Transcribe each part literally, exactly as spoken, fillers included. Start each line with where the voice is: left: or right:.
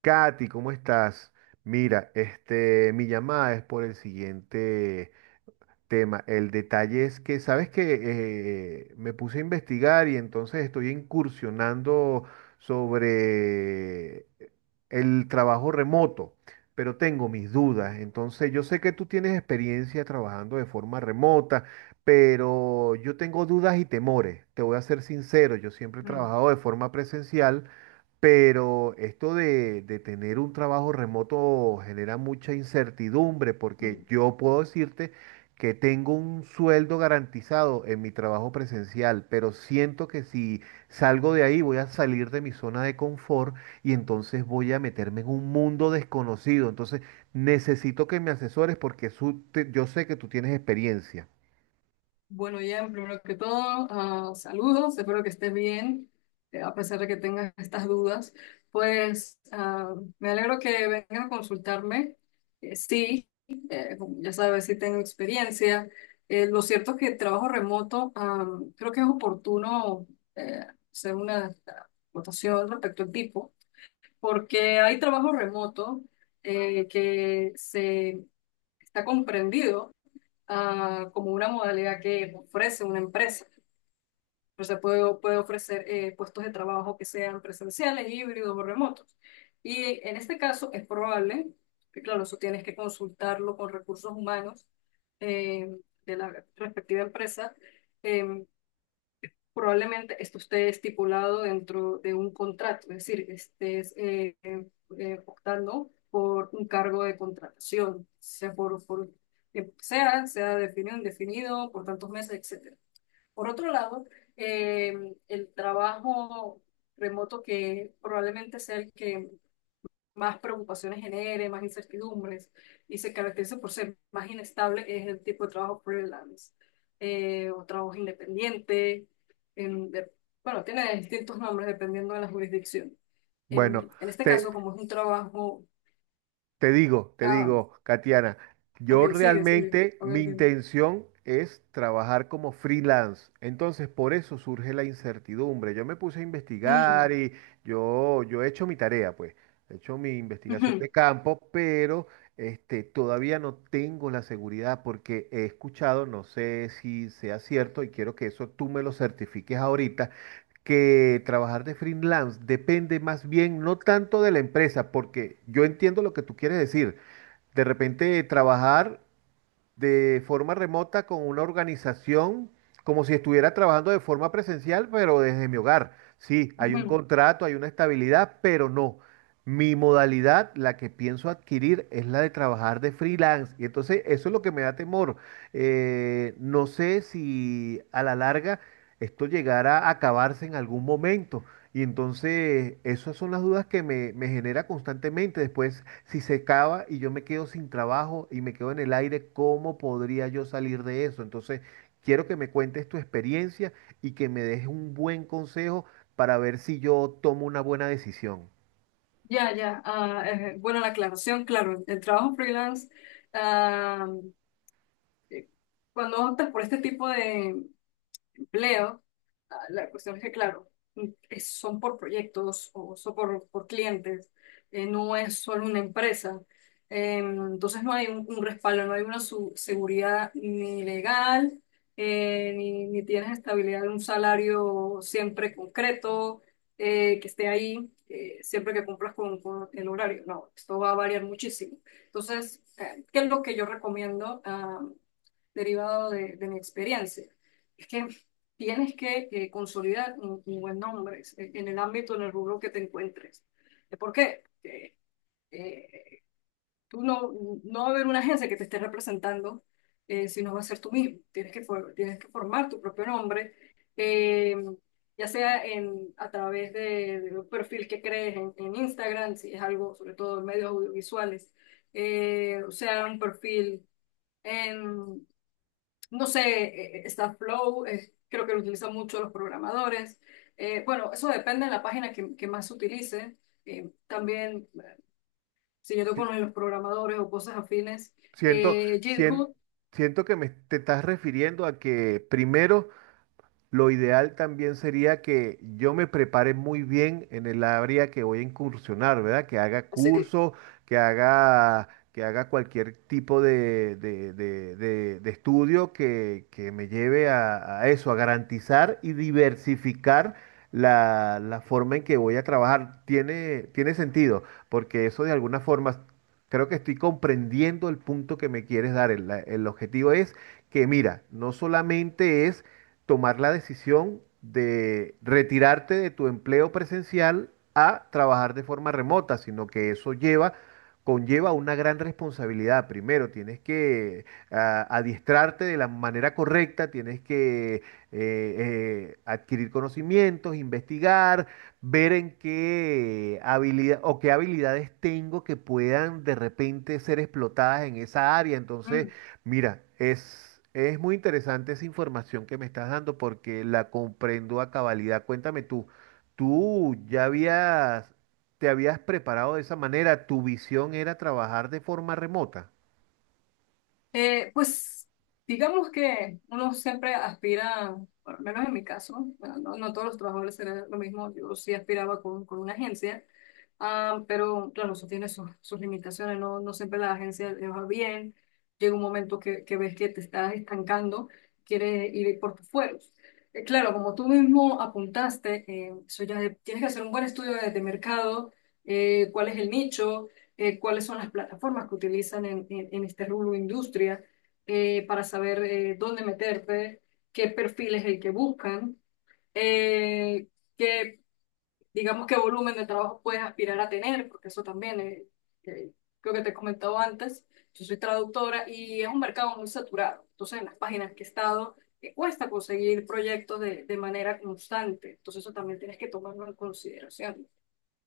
right: Katy, ¿cómo estás? Mira, este, mi llamada es por el siguiente tema. El detalle es que, sabes que me puse a investigar y entonces estoy incursionando sobre el trabajo remoto, pero tengo mis dudas. Entonces, yo sé que tú tienes experiencia trabajando de forma remota, pero yo tengo dudas y temores. Te voy a ser sincero, yo siempre he
left: Mm,
right: trabajado de forma presencial. Pero esto de, de tener un trabajo remoto genera mucha incertidumbre
left: mm.
right: porque yo puedo decirte que tengo un sueldo garantizado en mi trabajo presencial, pero siento que si salgo de ahí voy a salir de mi zona de confort y entonces voy a meterme en un mundo desconocido. Entonces necesito que me asesores porque su- te- yo sé que tú tienes experiencia.
left: Bueno, Ian, primero que todo, ah, saludos, espero que estés bien, eh, a pesar de que tengas estas dudas. Pues ah, me alegro que vengan a consultarme. Eh, sí, eh, como ya sabes, sí tengo experiencia. Eh, lo cierto es que el trabajo remoto, ah, creo que es oportuno eh, hacer una votación respecto al tipo, porque hay trabajo remoto eh, que se está comprendido ah, como una modalidad que ofrece una empresa. O sea, puede, puede ofrecer eh, puestos de trabajo que sean presenciales, híbridos o remotos. Y en este caso es probable, que claro, eso tienes que consultarlo con recursos humanos, eh, de la respectiva empresa, eh, probablemente esto esté estipulado dentro de un contrato, es decir, estés eh, eh, eh, optando por un cargo de contratación, sea por, por que sea, sea definido, indefinido, por tantos meses, etcétera. Por otro lado, eh, el trabajo remoto que probablemente sea el que más preocupaciones genere, más incertidumbres y se caracteriza por ser más inestable, es el tipo de trabajo freelance, eh, o trabajo independiente. en- de- bueno, tiene distintos nombres dependiendo de la jurisdicción.
right: Bueno,
left: En, en este
right: te
left: caso, como es un trabajo...
right: te digo, te
left: Ah,
right: digo, Katiana,
left: ok,
right: yo
left: sigue, sigue.
right: realmente
left: A
right: mi
left: ver, dime.
right: intención es trabajar como freelance. Entonces, por eso surge la incertidumbre. Yo me puse a investigar
left: Mm,
right: y yo, yo he hecho mi tarea, pues. He hecho mi investigación
left: ujú,
right: de campo, pero este, todavía no tengo la seguridad porque he escuchado, no sé si sea cierto y quiero que eso tú me lo certifiques ahorita que trabajar de freelance depende más bien no tanto de la empresa, porque yo entiendo lo que tú quieres decir. De repente trabajar de forma remota con una organización, como si estuviera trabajando de forma presencial, pero desde mi hogar. Sí, hay un
left: ujú.
right: contrato, hay una estabilidad, pero no. Mi modalidad, la que pienso adquirir, es la de trabajar de freelance. Y entonces eso es lo que me da temor. Eh, no sé si a la larga esto llegará a acabarse en algún momento. Y entonces esas son las dudas que me, me genera constantemente. Después si se acaba y yo me quedo sin trabajo y me quedo en el aire, ¿cómo podría yo salir de eso? Entonces, quiero que me cuentes tu experiencia y que me des un buen consejo para ver si yo tomo una buena decisión.
left: Ya, ya. Ah, eh, bueno, la aclaración, claro, el trabajo freelance, ah, eh, cuando optas por este tipo de empleo, Ah, la cuestión es que, claro, es- son por proyectos o son por, por clientes, eh, no es solo una empresa. Eh, entonces no hay un, un respaldo, no hay una su- seguridad ni legal, eh, ni, ni tienes estabilidad de un salario siempre concreto, eh, que esté ahí, eh, siempre que cumplas con, con el horario. No, esto va a variar muchísimo. Entonces, eh, ¿qué es lo que yo recomiendo? Derivado de, de mi experiencia. Es que tienes que eh, consolidar un, un buen nombre en en el ámbito, en el rubro que te encuentres. Eh, ¿Por qué? Porque, eh, tú no, no va a haber una agencia que te esté representando, eh, si no va a ser tú mismo. Tienes que, for- tienes que formar tu propio nombre, eh, ya sea en, a través de, de un perfil que crees en, en Instagram, si es algo, sobre todo en medios audiovisuales, eh, o sea, un perfil en, no sé, eh, está Flow, eh, creo que lo utilizan mucho los programadores. Eh, bueno, eso depende de la página que, que más se utilice. Eh, también, si yo toco
right: Sí,
left: con los programadores o cosas afines,
right: Siento,
left: eh,
right: sien-
left: GitHub,
right: siento que me te estás refiriendo a que primero lo ideal también sería que yo me prepare muy bien en el área que voy a incursionar, ¿verdad? Que haga
left: sí.
right: curso, que haga, que haga cualquier tipo de, de- de- de- de estudio que, que me lleve a, a eso, a garantizar y diversificar la, la forma en que voy a trabajar. Tiene, tiene sentido, porque eso de alguna forma, creo que estoy comprendiendo el punto que me quieres dar. El la- el objetivo es que, mira, no solamente es tomar la decisión de retirarte de tu empleo presencial a trabajar de forma remota, sino que eso lleva, conlleva una gran responsabilidad. Primero, tienes que ah, adiestrarte de la manera correcta, tienes que eh, eh, adquirir conocimientos, investigar, ver en qué habilidad o qué habilidades tengo que puedan de repente ser explotadas en esa área. Entonces, mira, es, es muy interesante esa información que me estás dando porque la comprendo a cabalidad. Cuéntame tú, ¿tú ya habías, te habías preparado de esa manera? ¿Tu visión era trabajar de forma remota?
left: Eh, pues digamos que uno siempre aspira, por lo menos en mi caso, bueno, no, no todos los trabajadores serán lo mismo, yo sí aspiraba con, con una agencia, ah, pero claro, eso tiene sus, sus limitaciones, no, no siempre la agencia le va bien, llega un momento que, que ves que te estás estancando, quieres ir por tus fueros. Eh, claro, como tú mismo apuntaste, eh, eso ya de- tienes que hacer un buen estudio de, de mercado, eh, cuál es el nicho, eh, cuáles son las plataformas que utilizan en, en- en este rubro industria, eh, para saber eh, dónde meterte, qué perfil es el que buscan, eh, qué, digamos, qué volumen de trabajo puedes aspirar a tener, porque eso también eh, eh, creo que te he comentado antes, yo soy traductora y es un mercado muy saturado, entonces en las páginas que he estado eh, cuesta conseguir proyectos de, de manera constante, entonces eso también tienes que tomarlo en consideración.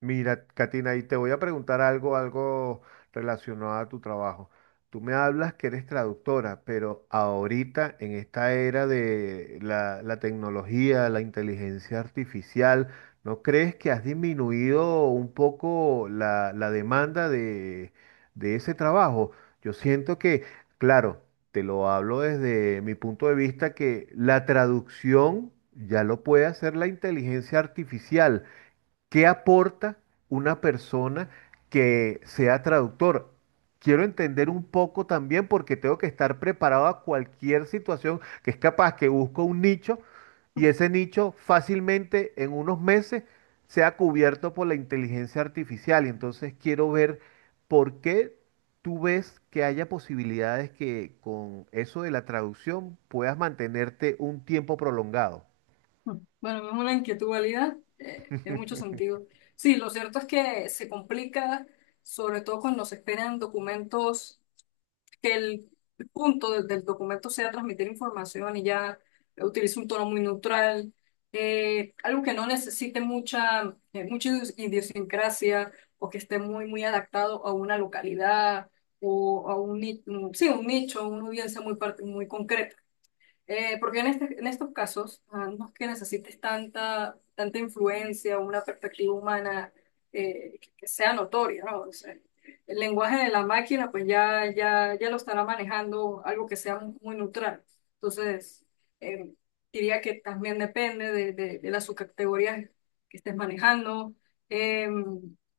right: Mira, Katina, y te voy a preguntar algo, algo relacionado a tu trabajo. Tú me hablas que eres traductora, pero ahorita en esta era de la, la tecnología, la inteligencia artificial, ¿no crees que has disminuido un poco la, la demanda de, de ese trabajo? Yo siento que, claro, te lo hablo desde mi punto de vista, que la traducción ya lo puede hacer la inteligencia artificial. ¿Qué aporta una persona que sea traductor? Quiero entender un poco también porque tengo que estar preparado a cualquier situación que es capaz que busco un nicho y ese nicho fácilmente en unos meses sea cubierto por la inteligencia artificial. Y entonces quiero ver por qué tú ves que haya posibilidades que con eso de la traducción puedas mantenerte un tiempo prolongado.
left: Bueno, es una inquietud válida, eh, tiene mucho sentido. Sí, lo cierto es que se complica, sobre todo cuando se esperan documentos, que el punto de- del documento sea transmitir información y ya utilice un tono muy neutral, eh, algo que no necesite mucha, eh, mucha idios- idiosincrasia o que esté muy, muy adaptado a una localidad o a un, ni- un- sí, un nicho, una audiencia muy, par- muy concreta. Eh, porque en, este- en estos casos ah, no es que necesites tanta, tanta influencia o una perspectiva humana eh, que, que sea notoria, ¿no? O sea, el lenguaje de la máquina pues ya, ya, ya lo estará manejando algo que sea muy, muy neutral. Entonces, eh, diría que también depende de, de, de las subcategorías que estés manejando, eh,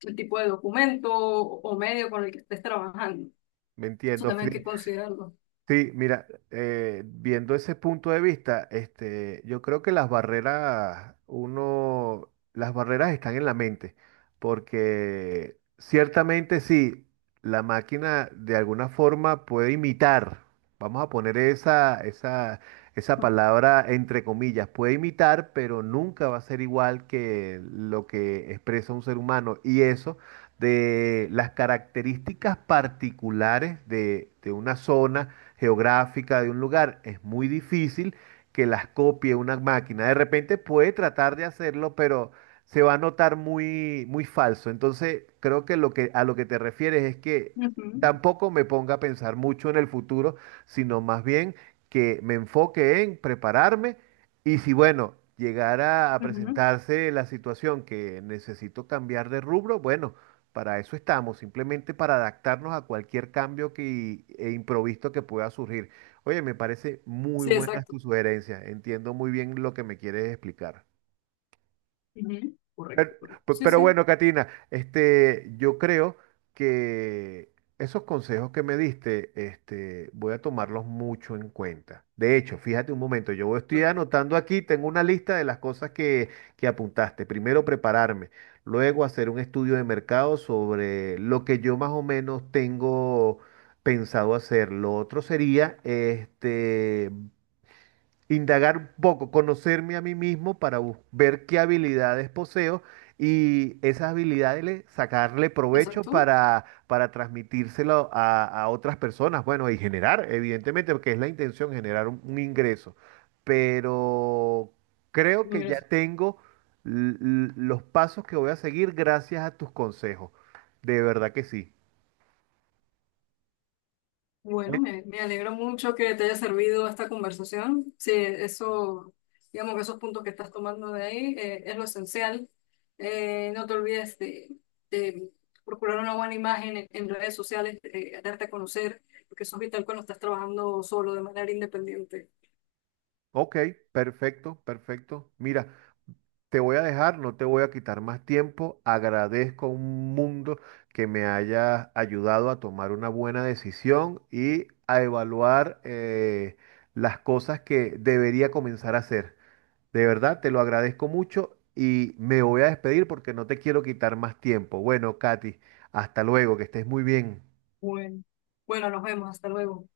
left: el tipo de documento o, o medio con el que estés trabajando.
right: ¿Me
left: Eso
right: entiendo,
left: también hay
right: Fri?
left: que considerarlo.
right: Sí, mira, eh, viendo ese punto de vista, este, yo creo que las barreras, uno, las barreras están en la mente, porque ciertamente sí, la máquina de alguna forma puede imitar, vamos a poner esa, esa, esa palabra entre comillas, puede imitar, pero nunca va a ser igual que lo que expresa un ser humano, y eso de las características particulares de de una zona geográfica de un lugar, es muy difícil que las copie una máquina. De repente puede tratar de hacerlo, pero se va a notar muy, muy falso. Entonces, creo que, lo que a lo que te refieres es que
left: Ujú,
right: tampoco me ponga a pensar mucho en el futuro, sino más bien que me enfoque en prepararme y si, bueno, llegara a
left: ujú.
right: presentarse la situación que necesito cambiar de rubro, bueno, para eso estamos, simplemente para adaptarnos a cualquier cambio que, e improviso que pueda surgir. Oye, me parece muy
left: Sí,
right: buena
left: exacto.
right: tu sugerencia. Entiendo muy bien lo que me quieres explicar.
left: Ujú.
right: Pero,
left: Correcto, correcto.
right: pe-
left: Sí,
right: pero
left: sí,
right: bueno, Katina, este, yo creo que esos consejos que me diste, este, voy a tomarlos mucho en cuenta. De hecho, fíjate un momento, yo estoy
left: perfecto.
right: anotando aquí, tengo una lista de las cosas que, que apuntaste. Primero, prepararme, luego hacer un estudio de mercado sobre lo que yo más o menos tengo pensado hacer. Lo otro sería, este, indagar un poco, conocerme a mí mismo para bus- ver qué habilidades poseo y esas habilidades le- sacarle provecho
left: Exacto.
right: para, para transmitírselo a, a otras personas. Bueno, y generar, evidentemente, porque es la intención, generar un, un ingreso. Pero creo que ya
left: Ingreso.
right: tengo l- l- los pasos que voy a seguir gracias a tus consejos. De verdad que sí.
left: Bueno, me, me alegro mucho que te haya servido esta conversación. Sí, eso, digamos que esos puntos que estás tomando de ahí eh, es lo esencial. Eh, no te olvides de, de procurar una buena imagen en, en redes sociales, eh, darte a conocer, porque eso es vital cuando estás trabajando solo de manera independiente.
right: Ok, perfecto, perfecto. Mira. Te voy a dejar, no te voy a quitar más tiempo. Agradezco un mundo que me hayas ayudado a tomar una buena decisión y a evaluar eh, las cosas que debería comenzar a hacer. De verdad, te lo agradezco mucho y me voy a despedir porque no te quiero quitar más tiempo. Bueno, Katy, hasta luego, que estés muy bien.
left: Bueno, bueno, nos vemos. Hasta luego.